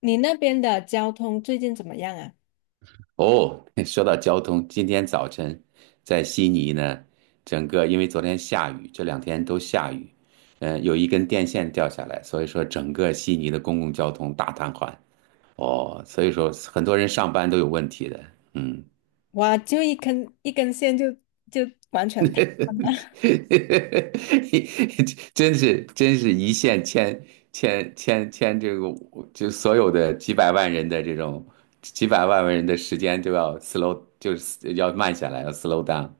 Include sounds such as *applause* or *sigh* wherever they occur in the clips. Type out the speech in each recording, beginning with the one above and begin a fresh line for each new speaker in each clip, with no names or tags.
你那边的交通最近怎么样啊？
哦，*laughs* 说到交通，今天早晨在悉尼呢，整个因为昨天下雨，这两天都下雨，有一根电线掉下来，所以说整个悉尼的公共交通大瘫痪。哦，所以说很多人上班都有问题的。嗯。
哇，就一根一根线就完全
*laughs*
瘫了。*laughs*
真是一线牵这个，就所有的几百万人的这种几百万人的时间都要 slow，就是要慢下来，要 slow down。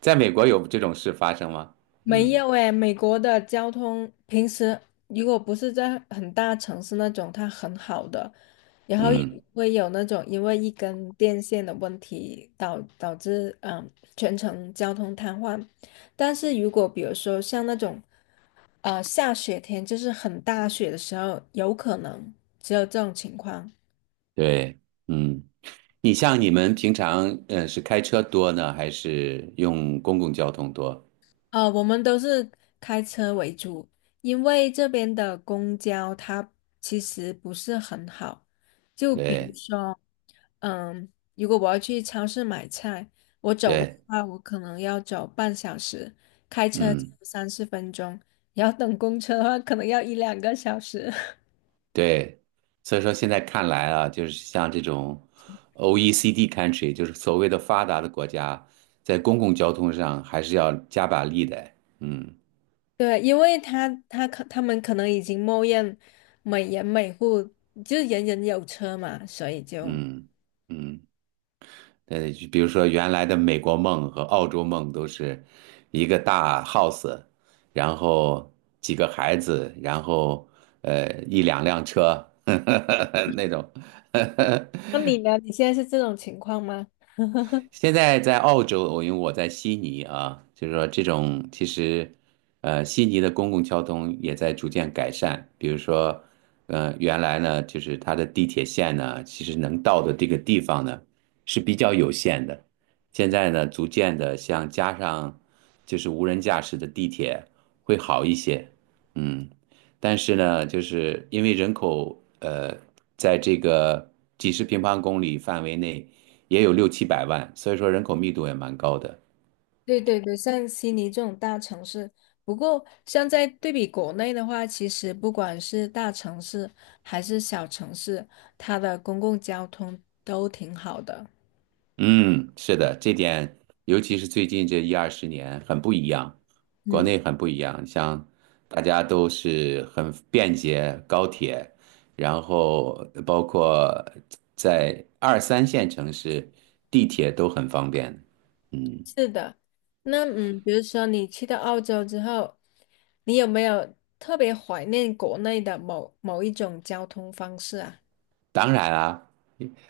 在美国有这种事发生吗？
没
嗯
有诶，美国的交通平时如果不是在很大城市那种，它很好的，然后也
嗯，
不会有那种因为一根电线的问题导致全程交通瘫痪。但是如果比如说像那种下雪天，就是很大雪的时候，有可能只有这种情况。
对，嗯，你像你们平常是开车多呢，还是用公共交通多？
我们都是开车为主，因为这边的公交它其实不是很好。就比如
对
说，嗯，如果我要去超市买菜，我走路的
对，
话，我可能要走半小时，开车
嗯。
三四分钟，然后等公车的话，可能要一两个小时。*laughs*
对，所以说现在看来啊，就是像这种 OECD country,就是所谓的发达的国家，在公共交通上还是要加把力的。嗯
对，因为他们可能已经默认每人每户就是人人有车嘛，所以就。
嗯嗯，就比如说原来的美国梦和澳洲梦都是一个大 house,然后几个孩子，然后一两辆车 *laughs* 那种。 *laughs*
那你呢？你现在是这种情况吗？
现在在澳洲，我因为我在悉尼啊，就是说这种其实，呃，悉尼的公共交通也在逐渐改善。比如说，呃，原来呢，就是它的地铁线呢，其实能到的这个地方呢是比较有限的。现在呢，逐渐的像加上就是无人驾驶的地铁会好一些，嗯。但是呢，就是因为人口在这个几十平方公里范围内。也有六七百万，所以说人口密度也蛮高的。
对对对，像悉尼这种大城市，不过像在对比国内的话，其实不管是大城市还是小城市，它的公共交通都挺好的。
嗯，是的，这点尤其是最近这一二十年很不一样，国
嗯，
内很不一样，像大家都是很便捷高铁，然后包括在二三线城市，地铁都很方便。嗯。
是的，那比如说你去到澳洲之后，你有没有特别怀念国内的某某一种交通方式啊？
当然啊，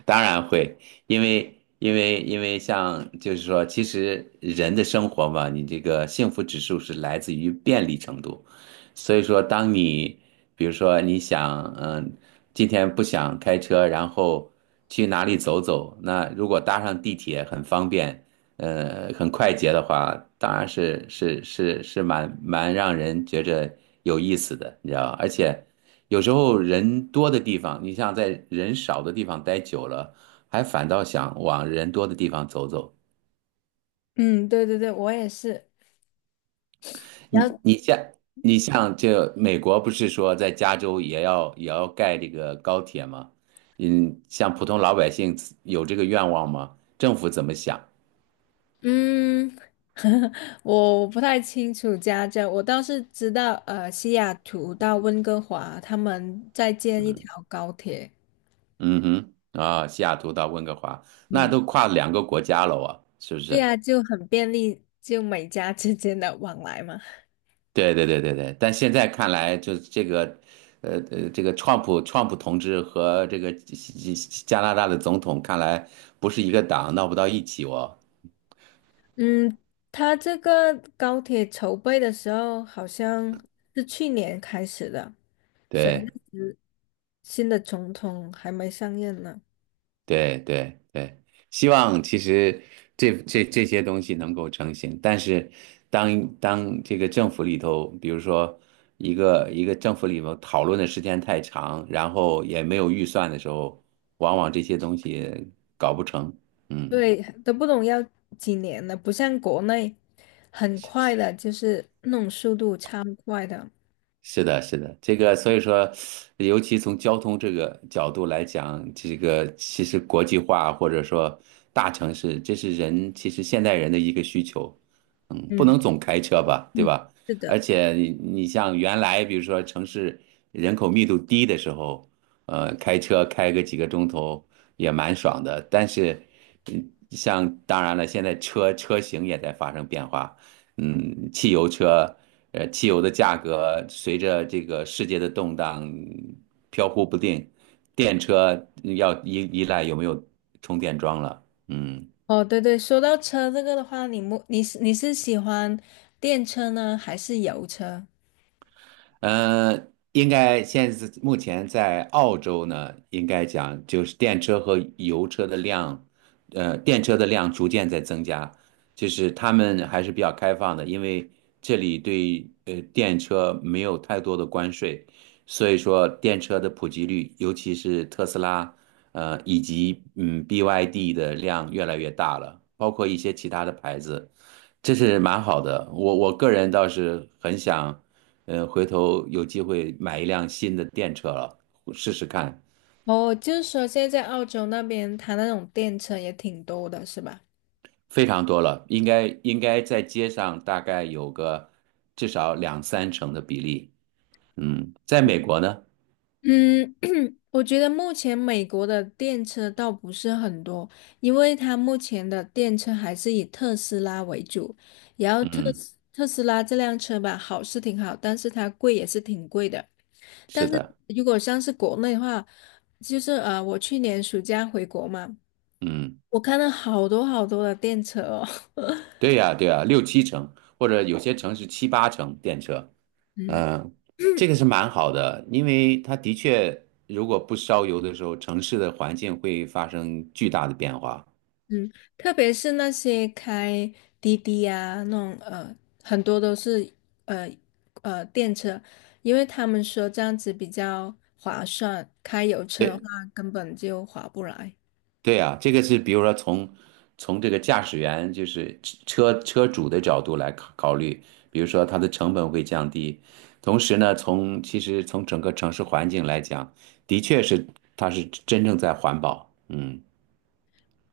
当然会，因为像就是说，其实人的生活嘛，你这个幸福指数是来自于便利程度，所以说，当你比如说你想，嗯，今天不想开车，然后去哪里走走，那如果搭上地铁很方便，呃，很快捷的话，当然是蛮让人觉着有意思的，你知道吧？而且有时候人多的地方，你像在人少的地方待久了，还反倒想往人多的地方走走。
嗯，对对对，我也是。
你你像你像这美国不是说在加州也要盖这个高铁吗？嗯，像普通老百姓有这个愿望吗？政府怎么想？
嗯，*laughs* 我不太清楚家政，我倒是知道，西雅图到温哥华，他们在建一
嗯
条高铁，
嗯哼啊，西雅图到温哥华，那
嗯，
都跨两个国家了啊，是不
对
是？
呀，就很便利，就美加之间的往来嘛。
对对对对对，但现在看来，就是这个，这个川普同志和这个加拿大的总统，看来不是一个党，闹不到一起哦。
嗯，他这个高铁筹备的时候好像是去年开始的，所
对
以新的总统还没上任呢。
对对对，希望其实这些东西能够成型，但是当这个政府里头，比如说一个政府里头讨论的时间太长，然后也没有预算的时候，往往这些东西搞不成。嗯。
对，都不懂要几年了，不像国内很快的，就是那种速度超快的。
是的，是的，这个所以说，尤其从交通这个角度来讲，这个其实国际化或者说大城市，这是人其实现代人的一个需求，嗯，不
嗯
能总开车吧，对
嗯，
吧？
是的。
而且你你像原来比如说城市人口密度低的时候，呃，开车开个几个钟头也蛮爽的，但是，嗯，像当然了，现在车型也在发生变化。嗯，汽油车，呃，汽油的价格随着这个世界的动荡飘忽不定，电车要依赖有没有充电桩了。嗯，
哦，对对，说到车这个的话，你是喜欢电车呢，还是油车？
呃，应该现在目前在澳洲呢，应该讲就是电车和油车的量，呃，电车的量逐渐在增加，就是他们还是比较开放的，因为这里对电车没有太多的关税，所以说电车的普及率，尤其是特斯拉，呃，以及BYD 的量越来越大了，包括一些其他的牌子。这是蛮好的。我个人倒是很想，呃，回头有机会买一辆新的电车了，试试看。
哦，就是说现在在澳洲那边，它那种电车也挺多的，是吧？
非常多了，应该在街上大概有个至少两三成的比例。嗯，在美国呢，
嗯，我觉得目前美国的电车倒不是很多，因为它目前的电车还是以特斯拉为主。然后特
嗯，
斯特斯拉这辆车吧，好是挺好，但是它贵也是挺贵的。但
是
是
的，
如果像是国内的话，就是我去年暑假回国嘛，
嗯，
我看到好多好多的电车哦。*laughs*
对呀，对呀，六七成，或者有些城市七八成电车。
嗯
嗯，这个是蛮好的，因为它的确，如果不烧油的时候，城市的环境会发生巨大的变化。
嗯，特别是那些开滴滴啊，那种很多都是呃电车，因为他们说这样子比较划算，开油车的话
对。
根本就划不来，
对啊，这个是比如说从这个驾驶员就是车主的角度来考虑，比如说它的成本会降低，同时呢，从其实从整个城市环境来讲，的确是它是真正在环保，嗯。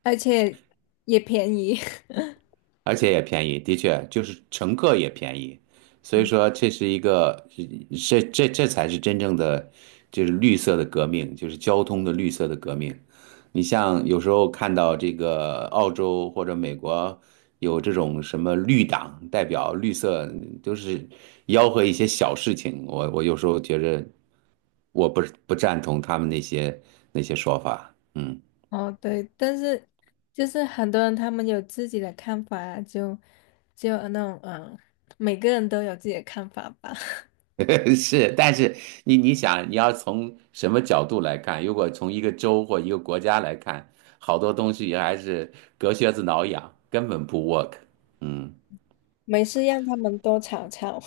而且也便宜。*laughs*
而且也便宜，的确就是乘客也便宜，所以说这是一个，这才是真正的，就是绿色的革命，就是交通的绿色的革命。你像有时候看到这个澳洲或者美国有这种什么绿党代表，绿色都是吆喝一些小事情，我有时候觉着我不不赞同他们那些那些说法，嗯。
哦，对，但是就是很多人他们有自己的看法啊，就那种每个人都有自己的看法吧，*laughs*
*laughs* 是，但是你想，你要从什么角度来看？如果从一个州或一个国家来看，好多东西还是隔靴子挠痒，根本不 work。嗯，
没事让他们多吵吵。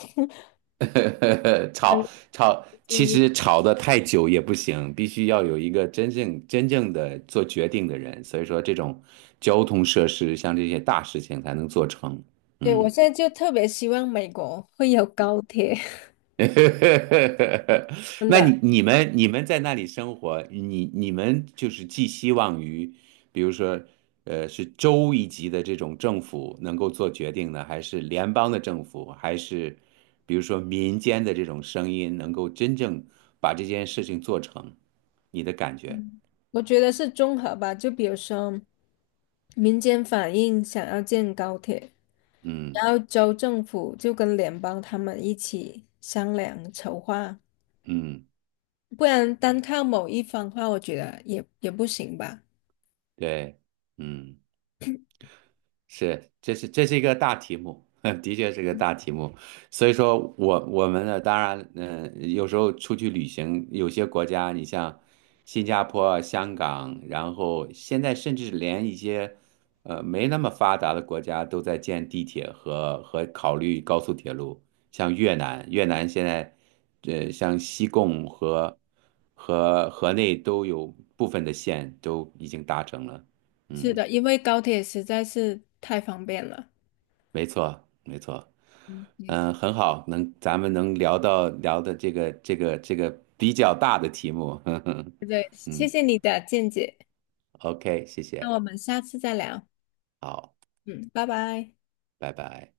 *laughs* 吵
*laughs*
吵，其实吵得太久也不行，必须要有一个真正的做决定的人。所以说，这种交通设施像这些大事情才能做成。
对，我
嗯。
现在就特别希望美国会有高铁，*laughs*
*laughs*
真
那
的，
你们在那里生活，你们就是寄希望于，比如说，呃，是州一级的这种政府能够做决定呢，还是联邦的政府，还是比如说民间的这种声音能够真正把这件事情做成？你的感觉？
我觉得是综合吧，就比如说民间反映想要建高铁，
嗯
然后州政府就跟联邦他们一起商量筹划，
嗯，
不然单靠某一方的话，我觉得也不行吧。
对，嗯。是，这是一个大题目，*laughs* 的确是个大题目。所以说我们呢，当然，有时候出去旅行，有些国家，你像新加坡、香港，然后现在甚至连一些没那么发达的国家都在建地铁和考虑高速铁路，像越南，越南现在像西贡和河内都有部分的线都已经达成了，
是
嗯。
的，因为高铁实在是太方便了。
没错，没错，
嗯，对，
嗯，很好，能咱们能聊到聊的这个比较大的题目，
对
*laughs*
谢
嗯
谢你的见解，
，OK,谢
那
谢，
我们下次再聊。
好，
嗯，拜拜。
拜拜。